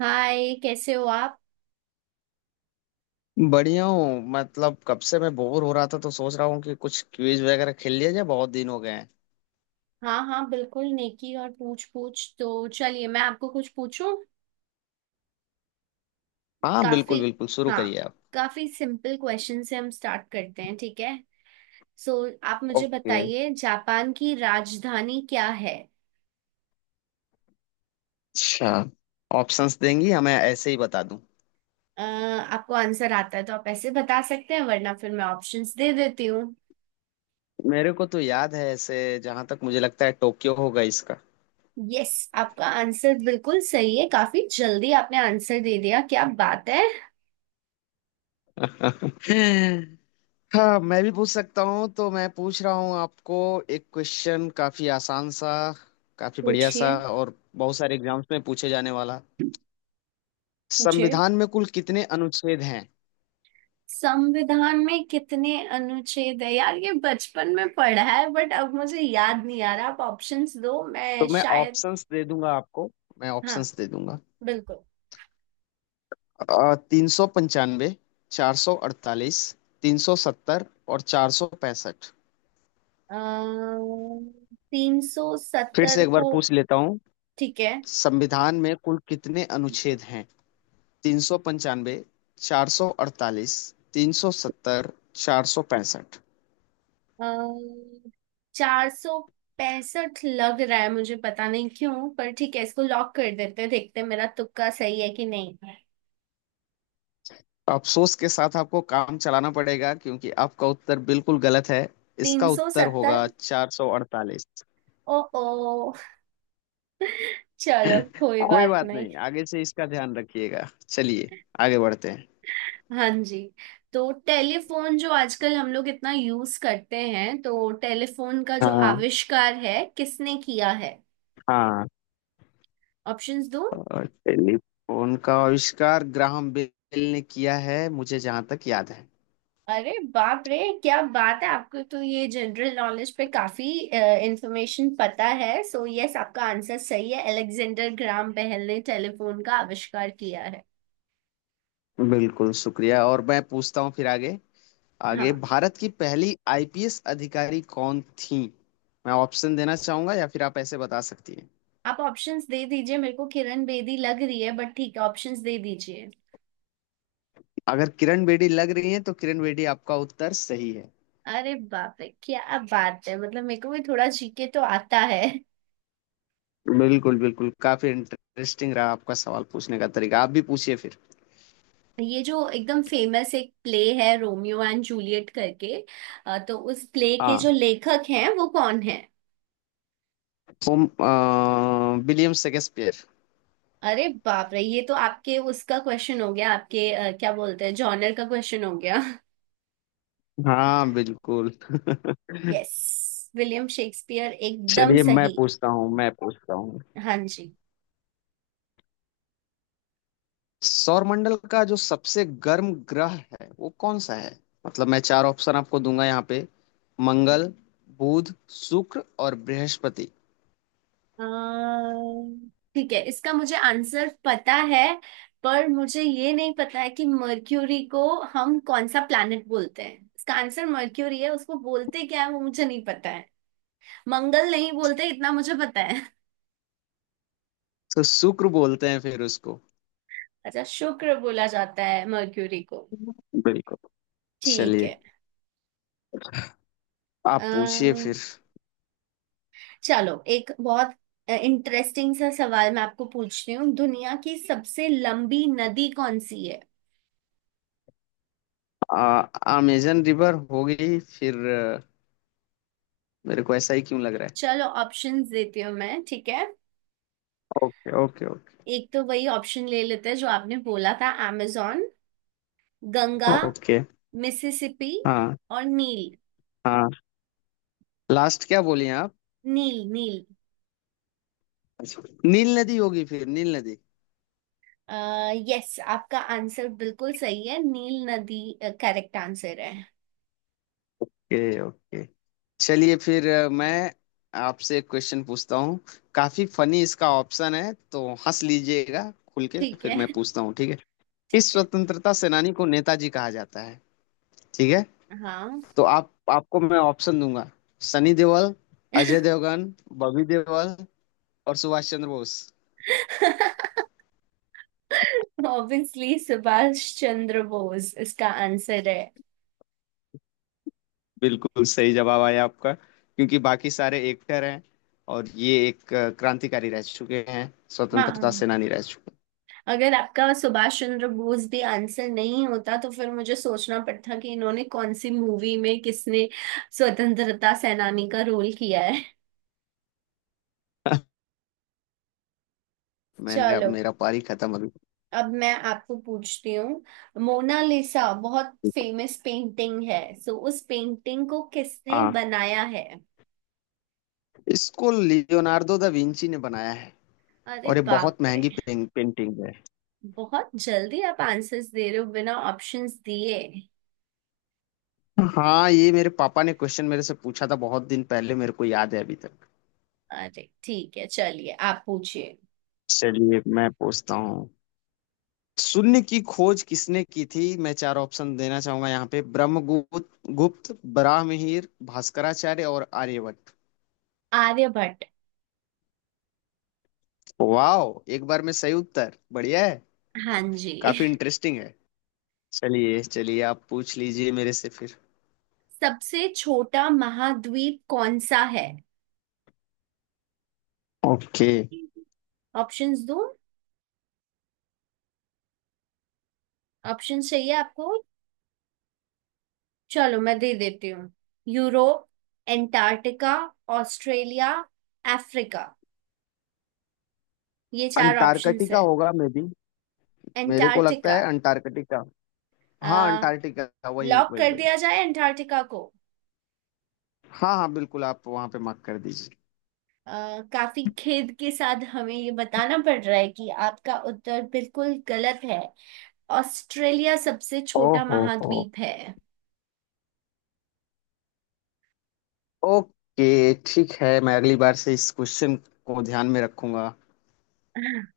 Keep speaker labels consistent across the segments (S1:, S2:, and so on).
S1: हाय, कैसे हो आप।
S2: बढ़िया हूँ। मतलब कब से मैं बोर हो रहा था, तो सोच रहा हूँ कि कुछ क्विज वगैरह खेल लिया जाए, बहुत दिन हो गए हैं।
S1: हाँ हाँ, बिल्कुल। नेकी और पूछ पूछ, तो चलिए मैं आपको कुछ पूछूं।
S2: हाँ
S1: काफी
S2: बिल्कुल बिल्कुल, शुरू
S1: हाँ,
S2: करिए आप।
S1: काफी सिंपल क्वेश्चन से हम स्टार्ट करते हैं, ठीक है। सो, आप मुझे
S2: ओके।
S1: बताइए, जापान की राजधानी क्या है।
S2: अच्छा, ऑप्शंस देंगी हमें ऐसे ही बता दूं?
S1: आपको आंसर आता है तो आप ऐसे बता सकते हैं, वरना फिर मैं ऑप्शंस दे देती हूँ।
S2: मेरे को तो याद है ऐसे। जहां तक मुझे लगता है टोक्यो होगा इसका।
S1: यस, आपका आंसर बिल्कुल सही है। काफी जल्दी आपने आंसर दे दिया, क्या बात है।
S2: हाँ, मैं भी पूछ सकता हूँ तो मैं पूछ रहा हूँ आपको। एक क्वेश्चन, काफी आसान सा, काफी बढ़िया सा
S1: पूछिए।
S2: और बहुत सारे एग्जाम्स में पूछे जाने वाला।
S1: पूछिए,
S2: संविधान में कुल कितने अनुच्छेद हैं?
S1: संविधान में कितने अनुच्छेद है यार, ये बचपन में पढ़ा है बट अब मुझे याद नहीं आ रहा, आप ऑप्शंस दो,
S2: तो
S1: मैं
S2: मैं
S1: शायद।
S2: ऑप्शंस दे दूंगा आपको। मैं
S1: हाँ,
S2: ऑप्शंस दे दूंगा।
S1: बिल्कुल।
S2: 395। 448। 370। और 465।
S1: अः, तीन सौ
S2: फिर से
S1: सत्तर
S2: एक बार
S1: को।
S2: पूछ लेता हूँ।
S1: ठीक है।
S2: संविधान में कुल कितने अनुच्छेद हैं? 395। चार सौ अड़तालीस। तीन सौ सत्तर। 465।
S1: अः, चार सौ पैंसठ लग रहा है मुझे, पता नहीं क्यों, पर ठीक है, इसको लॉक कर देते हैं, देखते हैं मेरा तुक्का सही है कि नहीं।
S2: अफसोस के साथ आपको काम चलाना पड़ेगा, क्योंकि आपका उत्तर बिल्कुल गलत है।
S1: तीन
S2: इसका
S1: सौ
S2: उत्तर
S1: सत्तर।
S2: होगा 448।
S1: ओ ओ, चलो कोई
S2: कोई
S1: बात
S2: बात
S1: नहीं।
S2: नहीं, आगे से इसका ध्यान रखिएगा। चलिए आगे बढ़ते हैं।
S1: हाँ जी। तो टेलीफोन जो आजकल हम लोग इतना यूज करते हैं, तो टेलीफोन का जो
S2: हाँ
S1: आविष्कार है किसने किया है।
S2: हाँ।
S1: ऑप्शंस दो।
S2: और टेलीफोन का आविष्कार ग्राहम बेल ने किया है, मुझे जहां तक याद है।
S1: अरे बाप रे, क्या बात है, आपको तो ये जनरल नॉलेज पे काफी इंफॉर्मेशन पता है। यस, आपका आंसर सही है, अलेक्जेंडर ग्राम बेल ने टेलीफोन का आविष्कार किया है।
S2: बिल्कुल शुक्रिया। और मैं पूछता हूँ फिर आगे। आगे,
S1: हाँ।
S2: भारत की पहली आईपीएस अधिकारी कौन थी? मैं ऑप्शन देना चाहूंगा या फिर आप ऐसे बता सकती हैं।
S1: आप ऑप्शंस दे दीजिए, मेरे को किरण बेदी लग रही है बट ठीक है, ऑप्शंस दे दीजिए।
S2: अगर किरण बेदी लग रही हैं तो किरण बेदी आपका उत्तर सही है।
S1: अरे बाप रे, क्या बात है, मतलब मेरे को भी थोड़ा जीके तो आता है।
S2: बिल्कुल बिल्कुल। काफी इंटरेस्टिंग रहा आपका सवाल पूछने का तरीका। आप भी पूछिए फिर।
S1: ये जो एकदम फेमस एक प्ले है, रोमियो एंड जूलियट करके, तो उस प्ले के
S2: हाँ।
S1: जो लेखक हैं वो कौन है।
S2: William Shakespeare.
S1: अरे बाप रे, ये तो आपके उसका क्वेश्चन हो गया, आपके क्या बोलते हैं, जॉनर का क्वेश्चन हो गया।
S2: हाँ बिल्कुल।
S1: यस, विलियम शेक्सपियर एकदम
S2: चलिए मैं
S1: सही।
S2: पूछता हूँ, मैं पूछता हूँ।
S1: हाँ जी।
S2: सौरमंडल का जो सबसे गर्म ग्रह है वो कौन सा है? मतलब मैं चार ऑप्शन आपको दूंगा यहाँ पे। मंगल, बुध, शुक्र और बृहस्पति।
S1: अम्म, ठीक है, इसका मुझे आंसर पता है, पर मुझे ये नहीं पता है कि मर्क्यूरी को हम कौन सा प्लैनेट बोलते हैं। इसका आंसर मर्क्यूरी है, उसको बोलते क्या है वो मुझे नहीं पता। मंगल नहीं बोलते इतना मुझे पता है।
S2: तो शुक्र बोलते हैं फिर उसको।
S1: अच्छा, शुक्र बोला जाता है मर्क्यूरी को।
S2: बिल्कुल।
S1: ठीक
S2: चलिए
S1: है।
S2: आप पूछिए
S1: अम्म,
S2: फिर।
S1: चलो एक बहुत इंटरेस्टिंग सा सवाल मैं आपको पूछती हूँ, दुनिया की सबसे लंबी नदी कौन सी है।
S2: अमेजन रिवर होगी फिर। मेरे को ऐसा ही क्यों लग रहा है।
S1: चलो, ऑप्शंस देती हूँ मैं, ठीक है।
S2: Okay okay okay.
S1: एक तो वही ऑप्शन ले लेते हैं जो आपने बोला था, amazon, गंगा,
S2: ओके।
S1: मिसिसिपी
S2: हाँ।
S1: और नील।
S2: हाँ। लास्ट क्या बोलिए आप?
S1: नील नील।
S2: अच्छा, नील नदी होगी फिर। नील नदी।
S1: अः, यस, आपका आंसर बिल्कुल सही है, नील नदी करेक्ट आंसर है।
S2: Okay okay. चलिए फिर मैं आपसे एक क्वेश्चन पूछता हूँ। काफी फनी इसका ऑप्शन है, तो हंस लीजिएगा खुल के
S1: ठीक
S2: फिर
S1: है।
S2: मैं पूछता हूँ, ठीक है? किस
S1: ठीक है।
S2: स्वतंत्रता सेनानी को नेताजी कहा जाता है? ठीक है।
S1: हाँ।
S2: तो आप आपको मैं ऑप्शन दूंगा। सनी देओल, अजय देवगन, बॉबी देओल और सुभाष चंद्र बोस।
S1: ऑब्वियसली सुभाष चंद्र बोस इसका आंसर है।
S2: बिल्कुल सही जवाब आया आपका, क्योंकि बाकी सारे एक्टर हैं और ये एक क्रांतिकारी रह चुके हैं, स्वतंत्रता
S1: हाँ,
S2: सेनानी रह चुके हैं।
S1: अगर आपका सुभाष चंद्र बोस भी आंसर नहीं होता तो फिर मुझे सोचना पड़ता कि इन्होंने कौन सी मूवी में किसने स्वतंत्रता सेनानी का रोल किया है।
S2: मैंने अब
S1: चलो,
S2: मेरा पारी खत्म अभी।
S1: अब मैं आपको पूछती हूँ, मोनालिसा बहुत फेमस पेंटिंग है, सो उस पेंटिंग को किसने
S2: हाँ।
S1: बनाया है।
S2: इसको लियोनार्डो दा विंची ने बनाया है।
S1: अरे
S2: और ये बहुत
S1: बाप रे,
S2: महंगी पेंटिंग है।
S1: बहुत जल्दी आप आंसर्स दे रहे हो बिना ऑप्शंस दिए।
S2: हाँ, ये मेरे पापा ने क्वेश्चन मेरे से पूछा था बहुत दिन पहले, मेरे को याद है अभी तक।
S1: अरे ठीक है, चलिए आप पूछिए।
S2: चलिए मैं पूछता हूँ। शून्य की खोज किसने की थी? मैं चार ऑप्शन देना चाहूंगा यहाँ पे। ब्रह्मगुप्त, गुप्त बराहमिहिर, भास्कराचार्य और आर्यभट्ट।
S1: आर्यभट्ट।
S2: वाओ, एक बार में सही उत्तर, बढ़िया है।
S1: हाँ जी।
S2: काफी इंटरेस्टिंग है। चलिए चलिए आप पूछ लीजिए मेरे से फिर।
S1: सबसे छोटा महाद्वीप कौन सा है।
S2: ओके।
S1: ऑप्शंस दूं, ऑप्शंस चाहिए आपको, चलो मैं दे देती हूँ। यूरोप, एंटार्क्टिका, ऑस्ट्रेलिया, अफ्रीका, ये चार ऑप्शंस
S2: अंटार्कटिका
S1: है।
S2: होगा मे बी। मेरे को लगता
S1: एंटार्क्टिका।
S2: है अंटार्कटिका। हाँ अंटार्कटिका, वही
S1: लॉक
S2: वही
S1: कर
S2: वही।
S1: दिया जाए एंटार्क्टिका को।
S2: हाँ हाँ बिल्कुल, आप वहां पे मार्क कर दीजिए।
S1: काफी खेद के साथ हमें ये बताना पड़ रहा है कि आपका उत्तर बिल्कुल गलत है। ऑस्ट्रेलिया सबसे छोटा
S2: ओहो हो।
S1: महाद्वीप है।
S2: ओके ठीक है, मैं अगली बार से इस क्वेश्चन को ध्यान में रखूंगा।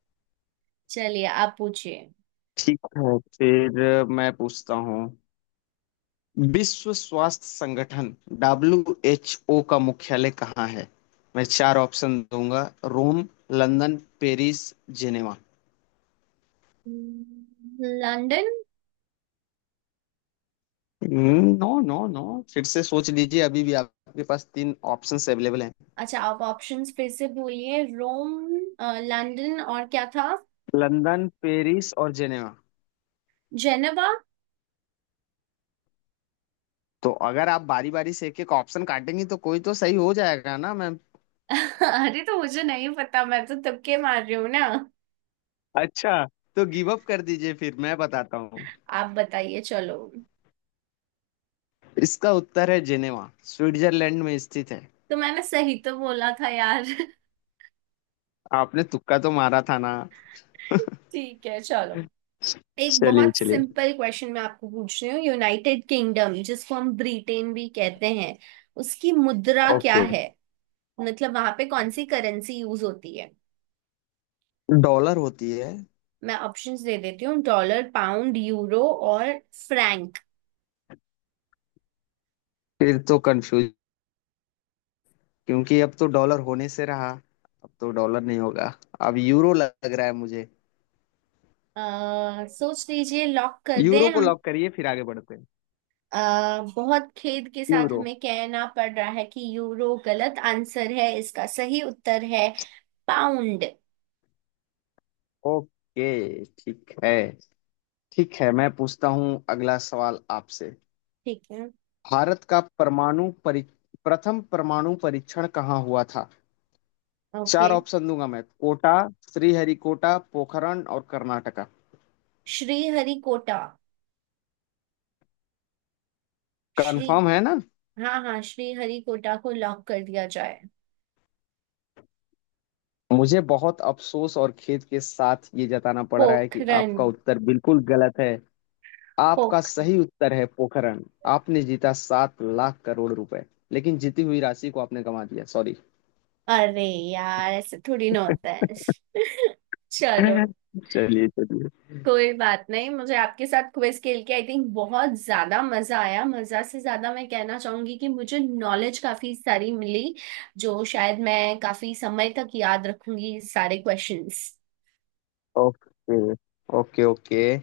S1: चलिए आप पूछिए।
S2: ठीक है, फिर मैं पूछता हूँ। विश्व स्वास्थ्य संगठन, WHO का मुख्यालय कहाँ है? मैं चार ऑप्शन दूंगा। Rome, London, Paris, Geneva.
S1: London.
S2: No no no. फिर से सोच लीजिए, अभी भी आपके पास तीन ऑप्शंस अवेलेबल हैं।
S1: अच्छा, आप ऑप्शंस फिर से बोलिए। रोम, लंदन, और क्या था।
S2: लंदन, पेरिस और जिनेवा।
S1: जेनेवा।
S2: तो अगर आप बारी बारी से एक एक ऑप्शन काटेंगी तो कोई तो सही हो जाएगा ना मैम।
S1: अरे, तो मुझे नहीं पता, मैं तो तुक्के मार रही हूँ ना।
S2: अच्छा। तो गिव अप कर दीजिए, फिर मैं बताता हूँ।
S1: आप बताइए चलो।
S2: इसका उत्तर है जिनेवा, स्विट्जरलैंड में स्थित है।
S1: तो मैंने सही तो बोला था यार।
S2: आपने तुक्का तो मारा था ना।
S1: ठीक है चलो। एक
S2: चलिए
S1: बहुत
S2: चलिए।
S1: सिंपल क्वेश्चन मैं आपको पूछ रही हूँ, यूनाइटेड किंगडम जिसको हम ब्रिटेन भी कहते हैं, उसकी मुद्रा क्या
S2: ओके।
S1: है। मतलब वहां पे कौन सी करेंसी यूज होती है।
S2: डॉलर होती है।
S1: मैं ऑप्शंस दे देती हूँ, डॉलर, पाउंड, यूरो और फ्रैंक।
S2: फिर तो कंफ्यूज, क्योंकि अब तो डॉलर होने से रहा। अब तो डॉलर नहीं होगा। अब यूरो लग रहा है मुझे।
S1: सोच लीजिए, लॉक कर दें
S2: यूरो को
S1: हम।
S2: लॉक करिए, फिर आगे बढ़ते हैं।
S1: अ, बहुत खेद के साथ
S2: यूरो।
S1: हमें कहना पड़ रहा है कि यूरो गलत आंसर है, इसका सही उत्तर है पाउंड।
S2: ओके। ठीक है। ठीक है, मैं पूछता हूँ अगला सवाल आपसे।
S1: ठीक है।
S2: भारत का परमाणु परी प्रथम परमाणु परीक्षण कहाँ हुआ था?
S1: ओके।
S2: चार ऑप्शन दूंगा मैं। कोटा, श्रीहरिकोटा, पोखरण और कर्नाटका।
S1: श्री हरिकोटा। श्री
S2: कंफर्म है ना?
S1: हाँ हाँ, श्री हरिकोटा को लॉक कर दिया जाए।
S2: मुझे बहुत अफसोस और खेद के साथ ये जताना पड़ रहा है कि
S1: पोखरन।
S2: आपका उत्तर बिल्कुल गलत है। आपका
S1: पोखरन।
S2: सही उत्तर है पोखरण। आपने जीता 7 लाख करोड़ रुपए। लेकिन जीती हुई राशि को आपने गंवा दिया, सॉरी।
S1: अरे यार, ऐसे थोड़ी ना होता है। चलो,
S2: चलिए चलिए।
S1: कोई बात नहीं, मुझे आपके साथ क्विज खेल के आई थिंक बहुत ज्यादा मजा आया। मजा से ज्यादा मैं कहना चाहूंगी कि मुझे नॉलेज काफी सारी मिली जो शायद मैं काफी समय तक याद रखूंगी सारे क्वेश्चंस।
S2: Okay okay okay.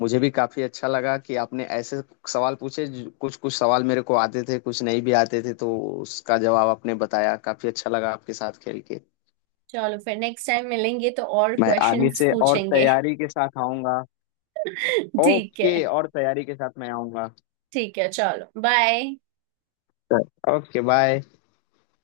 S2: मुझे भी काफी अच्छा लगा कि आपने ऐसे सवाल पूछे कुछ कुछ सवाल मेरे को आते थे, कुछ नहीं भी आते थे, तो उसका जवाब आपने बताया। काफी अच्छा लगा आपके साथ खेल के।
S1: चलो, फिर नेक्स्ट टाइम मिलेंगे तो और
S2: मैं आगे
S1: क्वेश्चंस
S2: से और
S1: पूछेंगे।
S2: तैयारी के साथ आऊंगा।
S1: ठीक
S2: ओके,
S1: है।
S2: और तैयारी के साथ मैं आऊंगा।
S1: ठीक है चलो, बाय।
S2: Okay bye.